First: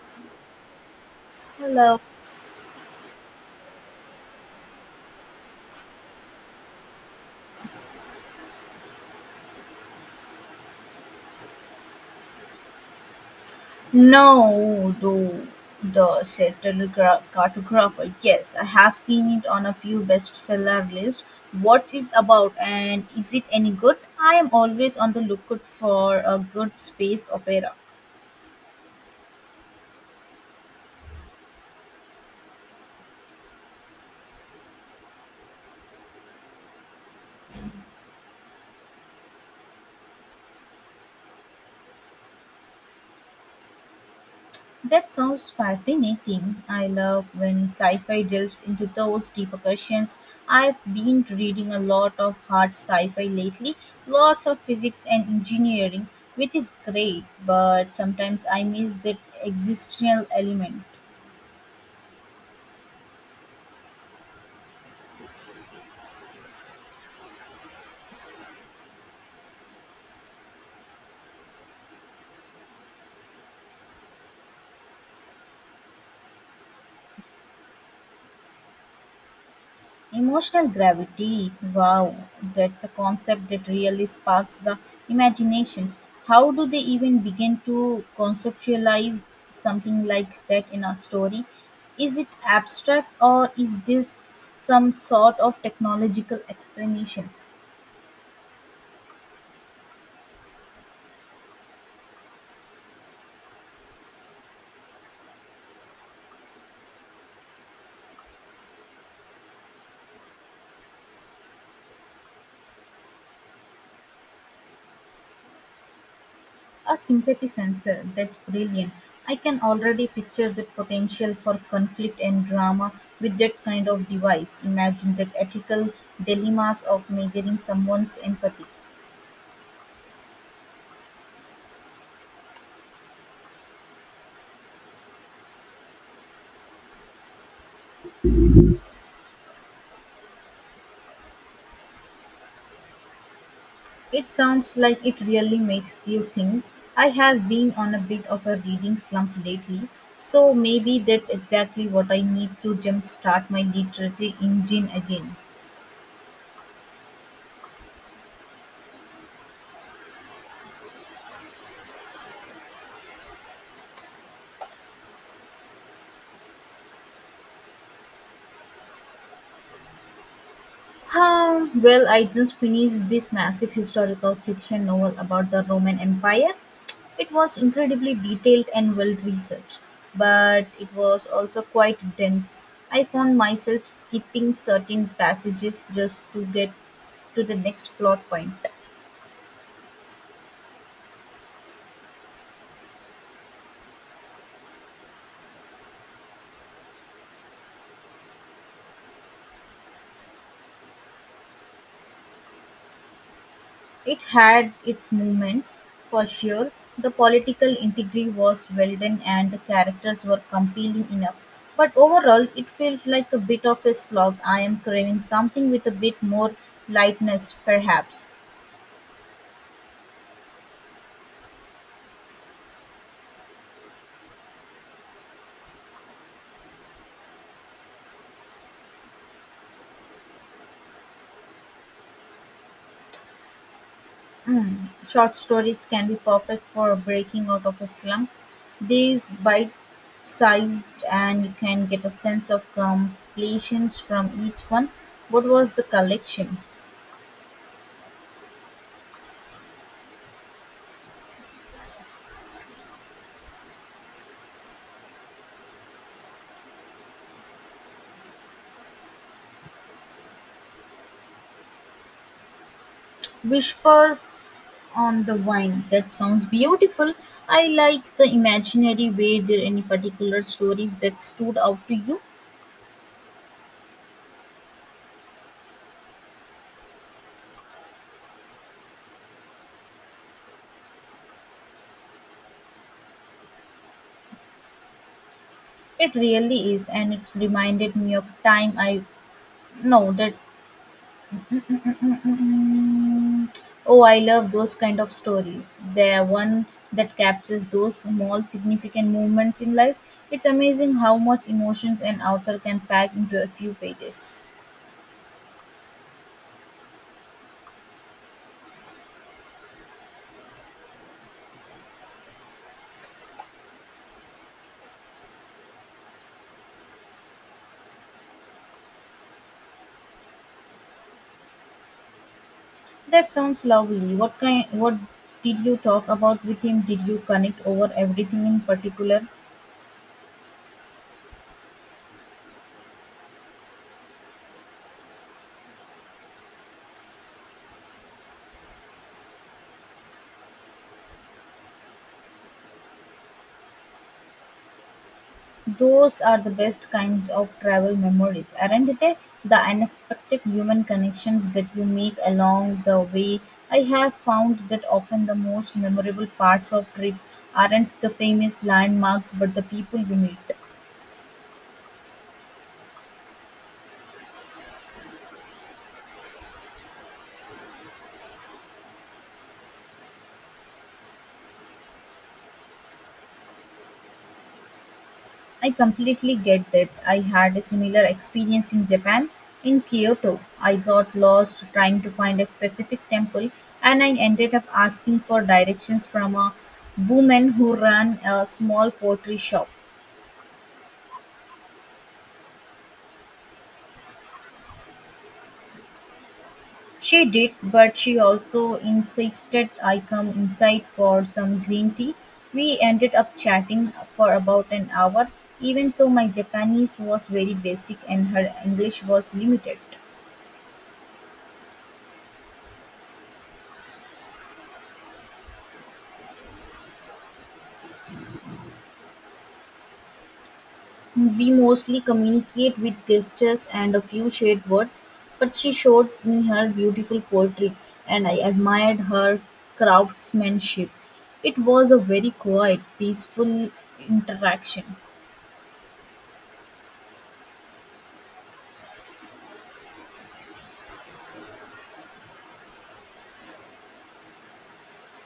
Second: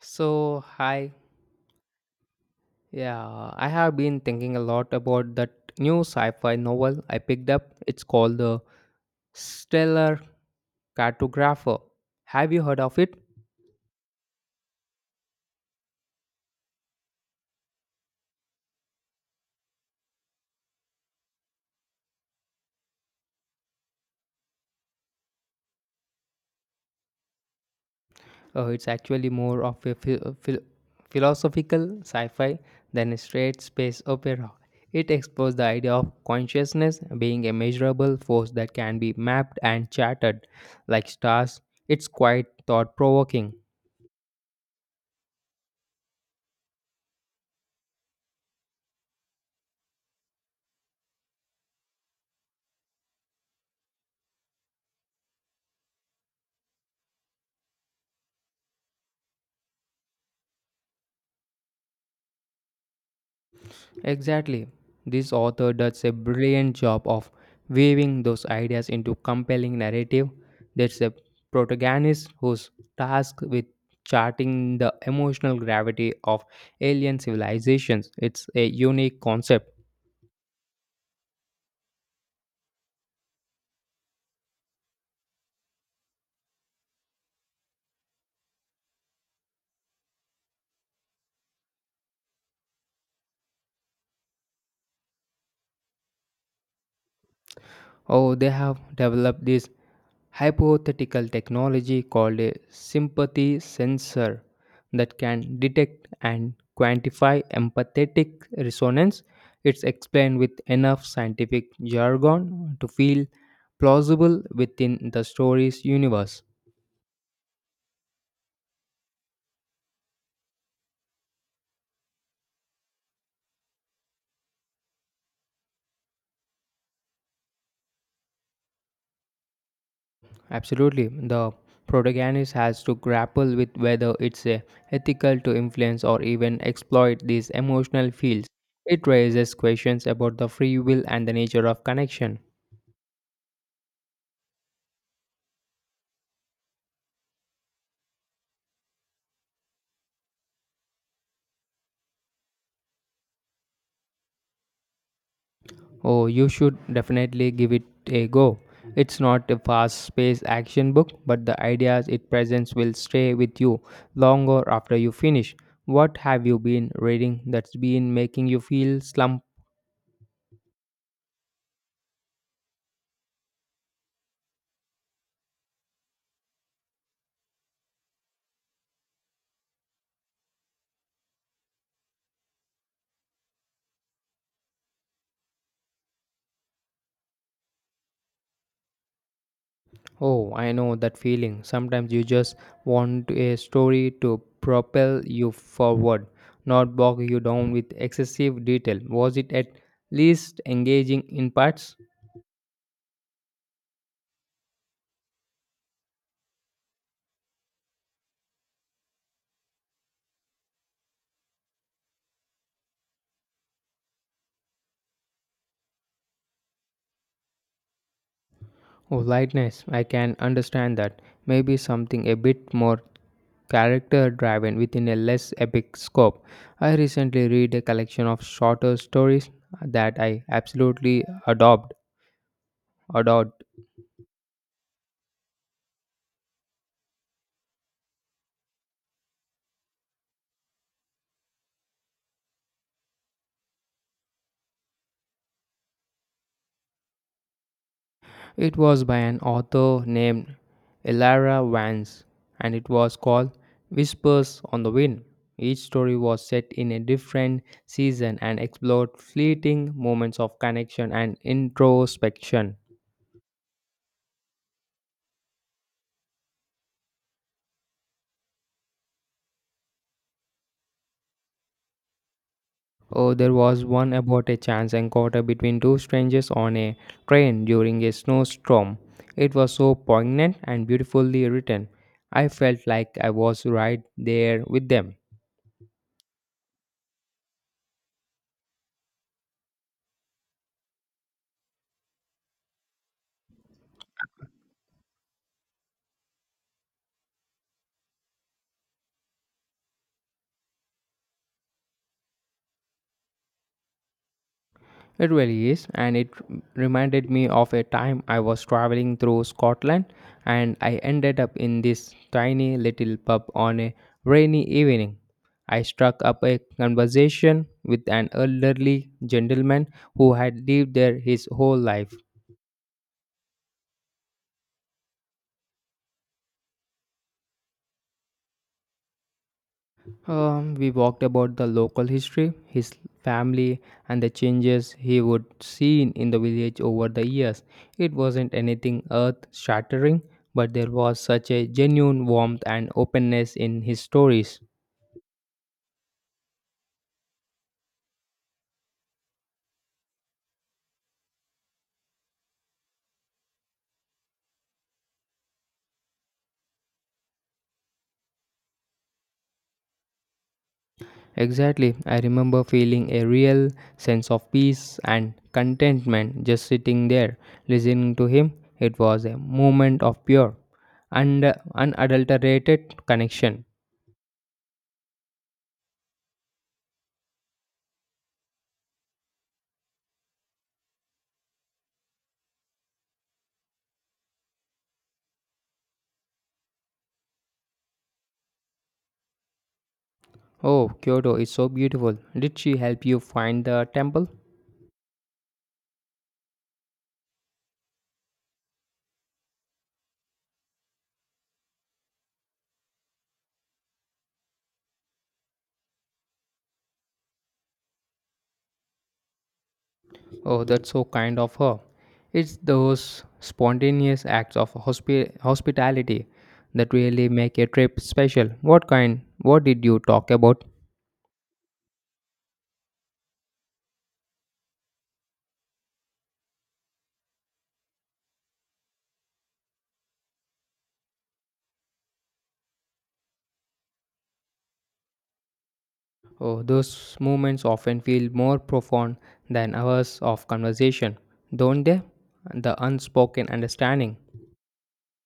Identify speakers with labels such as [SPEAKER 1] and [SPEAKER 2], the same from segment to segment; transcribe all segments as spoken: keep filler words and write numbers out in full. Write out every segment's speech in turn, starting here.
[SPEAKER 1] So, hi.
[SPEAKER 2] Hello.
[SPEAKER 1] Yeah, I have been thinking a lot about that new sci fi novel I picked up. It's called The Stellar Cartographer. Have you heard of it?
[SPEAKER 2] No, though, the said telegra- cartographer. Yes, I have seen it on a few bestseller lists. What's it about and is it any good? I am always on the lookout for a good space opera.
[SPEAKER 1] Uh, it's actually more of a phi- uh, phil- philosophical sci fi than a straight space opera. It explores the idea of consciousness being a measurable force that can be mapped and charted like stars. It's quite thought provoking.
[SPEAKER 2] That sounds fascinating. I love when sci fi delves into those deeper questions. I've been reading a lot of hard sci fi lately, lots of physics and engineering, which is great, but sometimes I miss that existential element.
[SPEAKER 1] Exactly. This author does a brilliant job of weaving those ideas into compelling narrative. There's a protagonist who's tasked with charting the emotional gravity of alien civilizations. It's a unique concept.
[SPEAKER 2] Emotional gravity, wow, that's a concept that really sparks the imaginations. How do they even begin to conceptualize something like that in a story? Is it abstract or is this some sort of technological explanation?
[SPEAKER 1] Oh, they have developed this hypothetical technology called a sympathy sensor that can detect and quantify empathetic resonance. It's explained with enough scientific jargon to feel plausible within the story's universe.
[SPEAKER 2] A sympathy sensor, that's brilliant. I can already picture the potential for conflict and drama with that kind of device. Imagine the ethical dilemmas of measuring someone's empathy.
[SPEAKER 1] Absolutely, the protagonist has to grapple with whether it's uh, ethical to influence or even exploit these emotional fields. It raises questions about the free will and the nature of connection.
[SPEAKER 2] It sounds like it really makes you think. I have been on a bit of a reading slump lately, so maybe that's exactly what I need to jumpstart my literary engine again.
[SPEAKER 1] Oh, you should definitely give it a go. It's not a fast paced action book, but the ideas it presents will stay with you longer after you finish. What have you been reading that's been making you feel slumped?
[SPEAKER 2] Huh, well, I just finished this massive historical fiction novel about the Roman Empire. It was incredibly detailed and well researched, but it was also quite dense. I found myself skipping certain passages just to get to the next plot point.
[SPEAKER 1] Oh, I know that feeling. Sometimes you just want a story to propel you forward, not bog you down with excessive detail. Was it at least engaging in parts?
[SPEAKER 2] It had its moments, for sure; the political intrigue was well done and the characters were compelling enough, but overall it felt like a bit of a slog. I am craving something with a bit more lightness, perhaps.
[SPEAKER 1] Oh, lightness, I can understand that. Maybe something a bit more character driven within a less epic scope. I recently read a collection of shorter stories that I absolutely adopt, adored.
[SPEAKER 2] Mm, Short stories can be perfect for breaking out of a slump. These bite sized and you can get a sense of completions from each one. What was the collection?
[SPEAKER 1] It was by an author named Elara Vance and it was called Whispers on the Wind. Each story was set in a different season and explored fleeting moments of connection and introspection.
[SPEAKER 2] Whispers on the wine. That sounds beautiful. I like the imaginary. Way. There any particular stories that stood out to you?
[SPEAKER 1] Oh, there was one about a chance encounter between two strangers on a train during a snowstorm. It was so poignant and beautifully written. I felt like I was right there with them.
[SPEAKER 2] It really is, and it's reminded me of time I know that. Mm. Oh, I love those kind of stories. They are one that captures those small, significant moments in life. It's amazing how much emotions an author can pack into a few pages.
[SPEAKER 1] It really is, and it reminded me of a time I was traveling through Scotland and I ended up in this tiny little pub on a rainy evening. I struck up a conversation with an elderly gentleman who had lived there his whole life.
[SPEAKER 2] That sounds lovely. What kind, what did you talk about with him? Did you connect over everything in particular?
[SPEAKER 1] Um, we walked about the local history, his family, and the changes he would see in the village over the years. It wasn't anything earth shattering, but there was such a genuine warmth and openness in his stories.
[SPEAKER 2] Those are the best kinds of travel memories, aren't they? The unexpected human connections that you make along the way. I have found that often the most memorable parts of trips aren't the famous landmarks but the people you meet.
[SPEAKER 1] Exactly, I remember feeling a real sense of peace and contentment just sitting there, listening to him. It was a moment of pure and unadulterated connection.
[SPEAKER 2] I completely get that. I had a similar experience in Japan. In Kyoto, I got lost trying to find a specific temple and I ended up asking for directions from a woman who ran a small pottery shop.
[SPEAKER 1] Oh, Kyoto is so beautiful. Did she help you find the temple?
[SPEAKER 2] She did, but she also insisted I come inside for some green tea. We ended up chatting for about an hour, even though my Japanese was very basic and her English was limited.
[SPEAKER 1] Oh, that's so kind of her. It's those spontaneous acts of hospi- hospitality that really make a trip special. What kind? What did you talk about?
[SPEAKER 2] We mostly communicate with gestures and a few shared words, but she showed me her beautiful poetry and I admired her craftsmanship. It was a very quiet, peaceful interaction.
[SPEAKER 1] Oh, those moments often feel more profound than hours of conversation, don't they? The unspoken understanding.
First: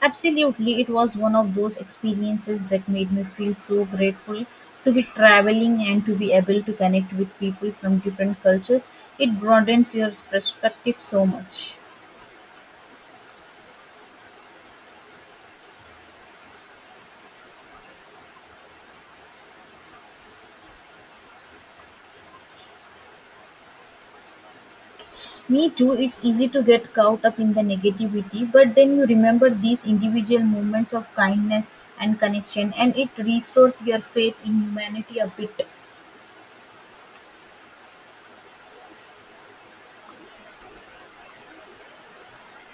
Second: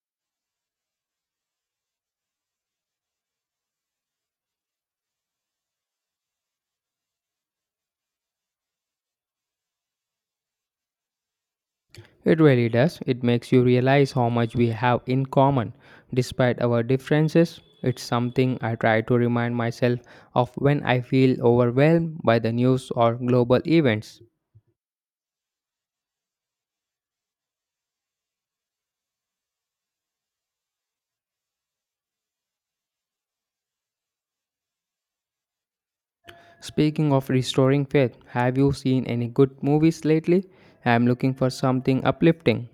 [SPEAKER 2] Absolutely, it was one of those experiences that made me feel so grateful to be traveling and to be able to connect with people from different cultures. It broadens your perspective so much.
[SPEAKER 1] It really does. It makes you realize how much we have in common. Despite our differences, it's something I try to remind myself of when I feel overwhelmed by the news or global events.
[SPEAKER 2] Me too, it's easy to get caught up in the negativity, but then you remember these individual moments of kindness and connection, and it restores your faith in humanity a bit.
[SPEAKER 1] Speaking of restoring faith, have you seen any good movies lately? I'm looking for something uplifting.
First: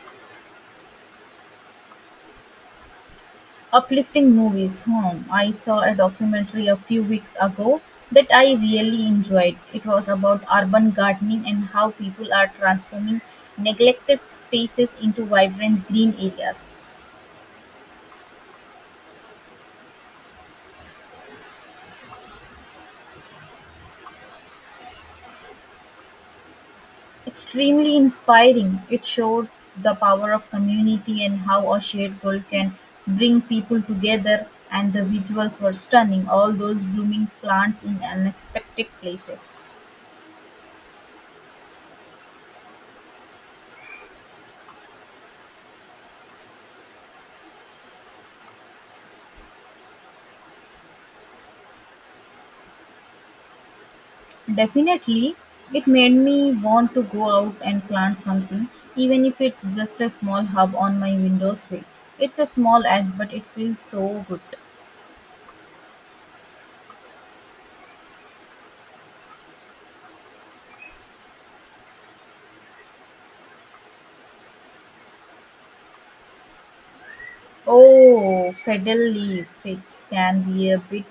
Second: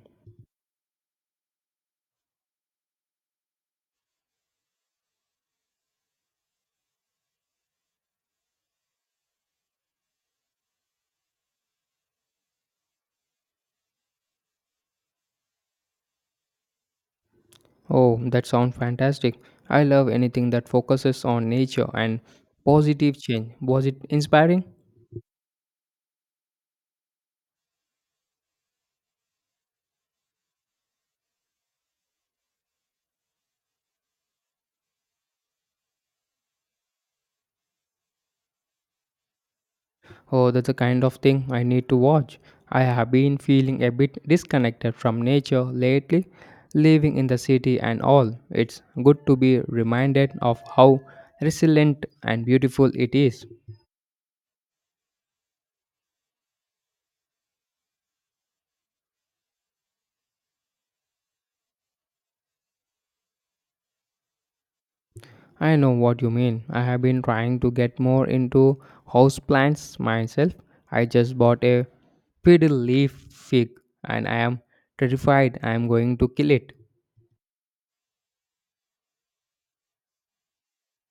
[SPEAKER 2] Uplifting movies. Hmm. I saw a documentary a few weeks ago that I really enjoyed. It was about urban gardening and how people are transforming neglected spaces into vibrant green areas.
[SPEAKER 1] Oh, that sounds fantastic. I love anything that focuses on nature and positive change. Was it inspiring?
[SPEAKER 2] Extremely inspiring, it showed the power of community and how a shared goal can bring people together, and the visuals were stunning, all those blooming plants in unexpected places.
[SPEAKER 1] Oh, that's the kind of thing I need to watch. I have been feeling a bit disconnected from nature lately, living in the city and all. It's good to be reminded of how resilient and beautiful it is.
[SPEAKER 2] Definitely, it made me want to go out and plant something, even if it's just a small hub on my windowsill. It's a small act, but it feels so good.
[SPEAKER 1] I know what you mean. I have been trying to get more into houseplants myself. I just bought a fiddle leaf fig and I am terrified I am going to kill it.
[SPEAKER 2] Oh, fiddle leaf. It can be a bit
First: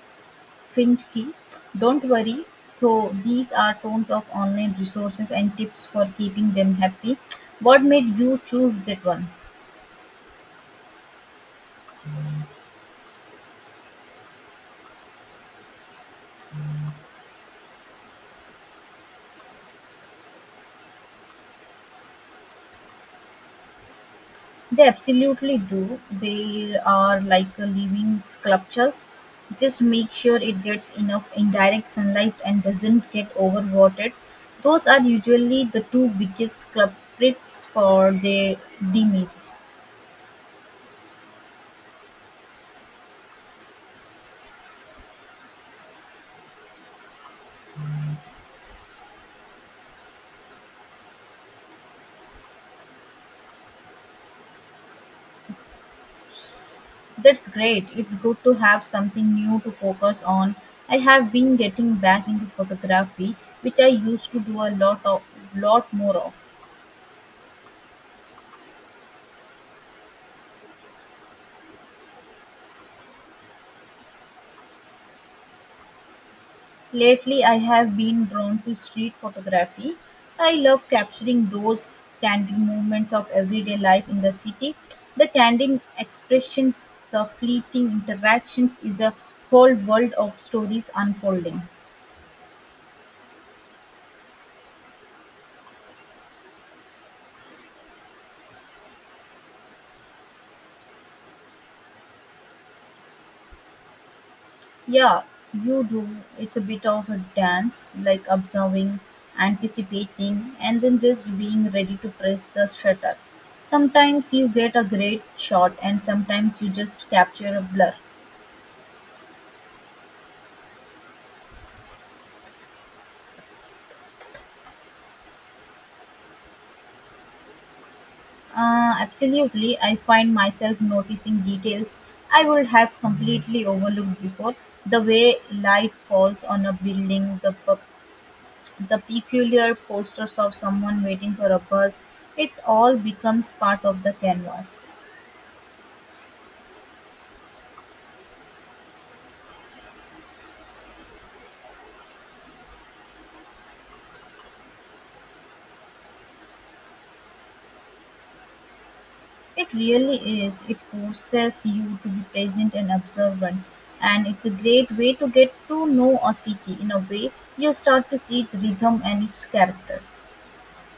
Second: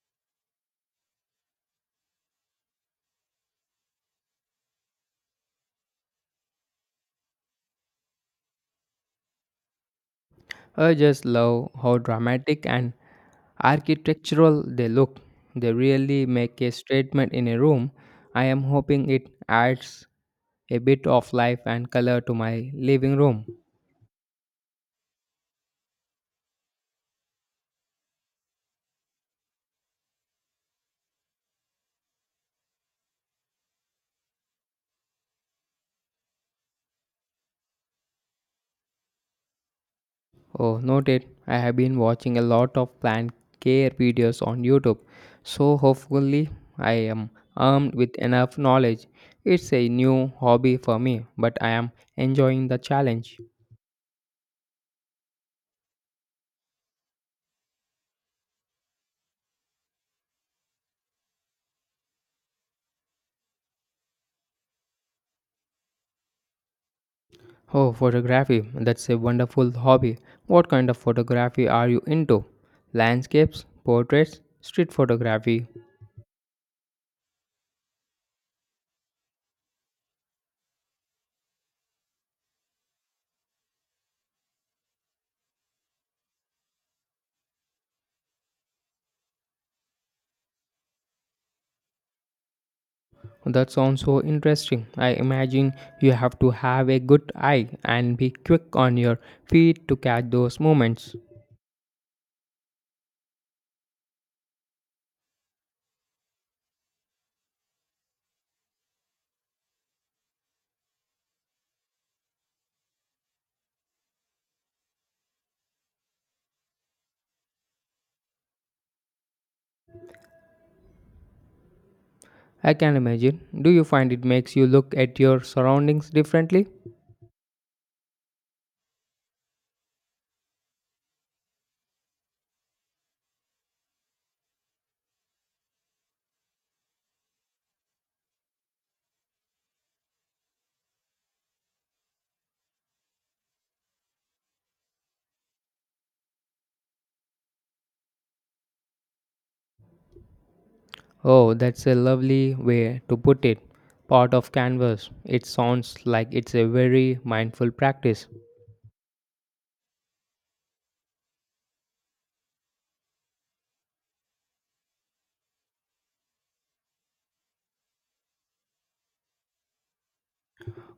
[SPEAKER 2] Finsky, don't worry, though these are tons of online resources and tips for keeping them happy. What made you choose that one?
[SPEAKER 1] I just love how dramatic and architectural they look. They really make a statement in a room. I am hoping it adds a bit of life and color to my living room.
[SPEAKER 2] They absolutely do. They are like a living sculptures. Just make sure it gets enough indirect sunlight and doesn't get overwatered. Those are usually the two biggest culprits for their demise.
[SPEAKER 1] Oh, noted. I have been watching a lot of plant care videos on YouTube, so hopefully I am armed with enough knowledge. It's a new hobby for me, but I am enjoying the challenge.
[SPEAKER 2] That's great. It's good to have something new to focus on. I have been getting back into photography, which I used to do a lot of lot more of.
[SPEAKER 1] Oh, photography. That's a wonderful hobby. What kind of photography are you into? Landscapes, portraits, street photography.
[SPEAKER 2] Lately, I have been drawn to street photography. I love capturing those candid moments of everyday life in the city. The candid expressions, the fleeting interactions is a whole world of stories unfolding.
[SPEAKER 1] That sounds so interesting. I imagine you have to have a good eye and be quick on your feet to catch those moments.
[SPEAKER 2] Yeah, you do. It's a bit of a dance, like observing, anticipating, and then just being ready to press the shutter. Sometimes you get a great shot, and sometimes you just capture a blur.
[SPEAKER 1] I can imagine. Do you find it makes you look at your surroundings differently?
[SPEAKER 2] Uh, absolutely, I find myself noticing details I would have completely overlooked before. The way light falls on a building, the, pe- the peculiar posters of someone waiting for a bus, it all becomes part of the canvas.
[SPEAKER 1] Oh, that's a lovely way to put it. Part of canvas. It sounds like it's a very mindful practice.
[SPEAKER 2] It really is. It forces you to be present and observant. And it's a great way to get to know a city. In a way, you start to see its rhythm and its character.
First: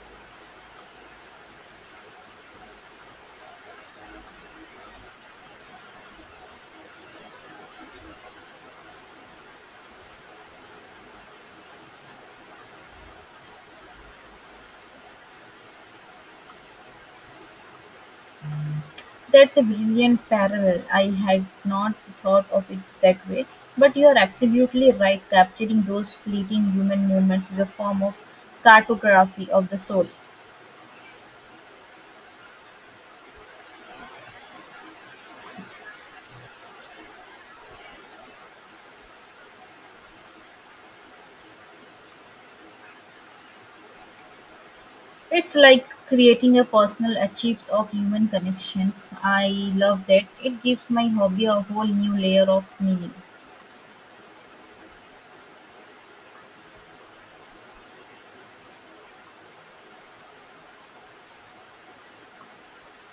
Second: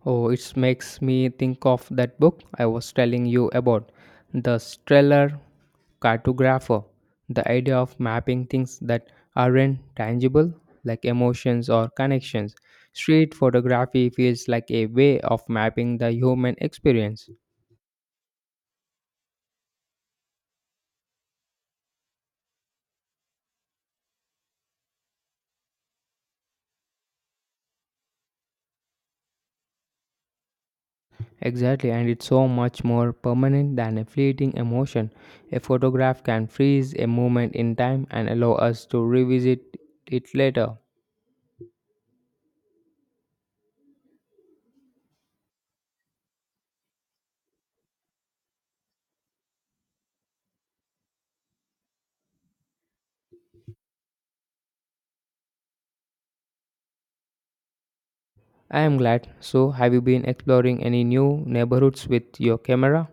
[SPEAKER 1] Oh, it makes me think of that book I was telling you about, The Stellar Cartographer. The idea of mapping things that aren't tangible, like emotions or connections. Street photography feels like a way of mapping the human experience.
[SPEAKER 2] That's a brilliant parallel. I had not thought of it that way. But you are absolutely right. Capturing those fleeting human moments is a form of cartography of the soul.
[SPEAKER 1] Exactly, and it's so much more permanent than a fleeting emotion. A photograph can freeze a moment in time and allow us to revisit it later.
[SPEAKER 2] It's like creating a personal archives of human connections. I love that. It gives my hobby a whole new layer of meaning.
[SPEAKER 1] I am glad. So, have you been exploring any new neighborhoods with your camera?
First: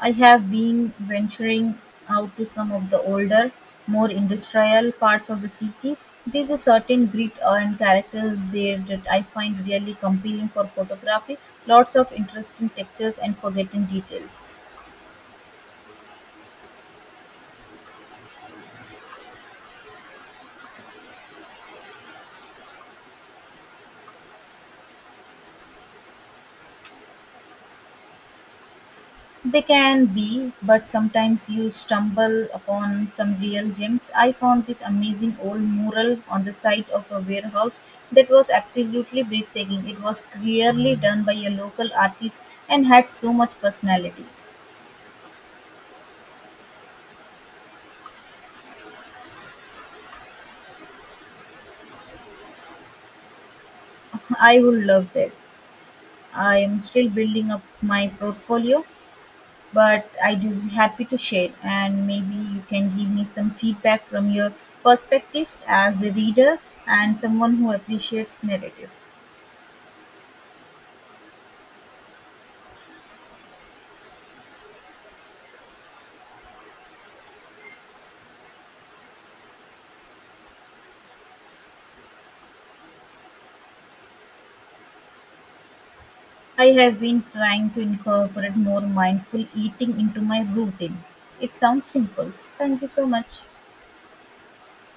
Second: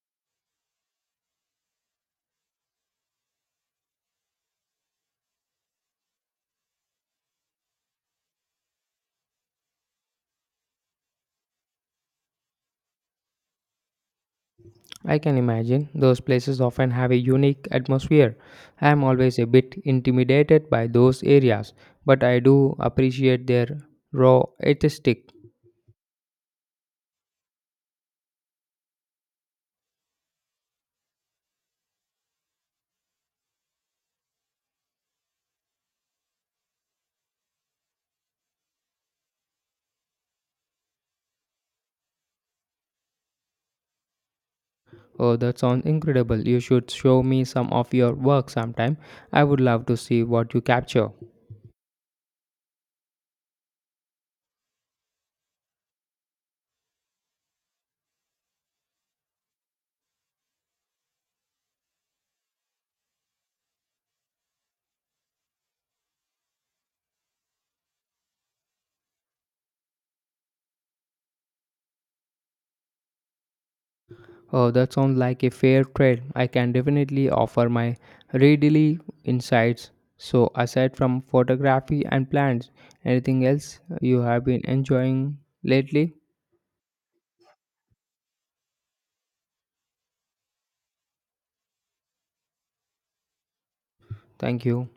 [SPEAKER 2] I have been venturing out to some of the older, more industrial parts of the city. There's a certain grit and characters there that I find really compelling for photography. Lots of interesting textures and forgotten details.
[SPEAKER 1] I can imagine those places often have a unique atmosphere. I am always a bit intimidated by those areas, but I do appreciate their raw artistic.
[SPEAKER 2] They can be, but sometimes you stumble upon some real gems. I found this amazing old mural on the side of a warehouse that was absolutely breathtaking. It was clearly done by a local artist and had so much personality.
[SPEAKER 1] Oh, that sounds incredible. You should show me some of your work sometime. I would love to see what you capture.
[SPEAKER 2] I would love that. I am still building up my portfolio, but I do be happy to share, and maybe you can give me some feedback from your perspectives as a reader and someone who appreciates narrative.
[SPEAKER 1] Oh, that sounds like a fair trade. I can definitely offer my readily insights. So, aside from photography and plants, anything else you have been enjoying lately?
[SPEAKER 2] I have been trying to incorporate more mindful eating into my routine. It sounds simple. Thank you so much.
[SPEAKER 1] Thank you.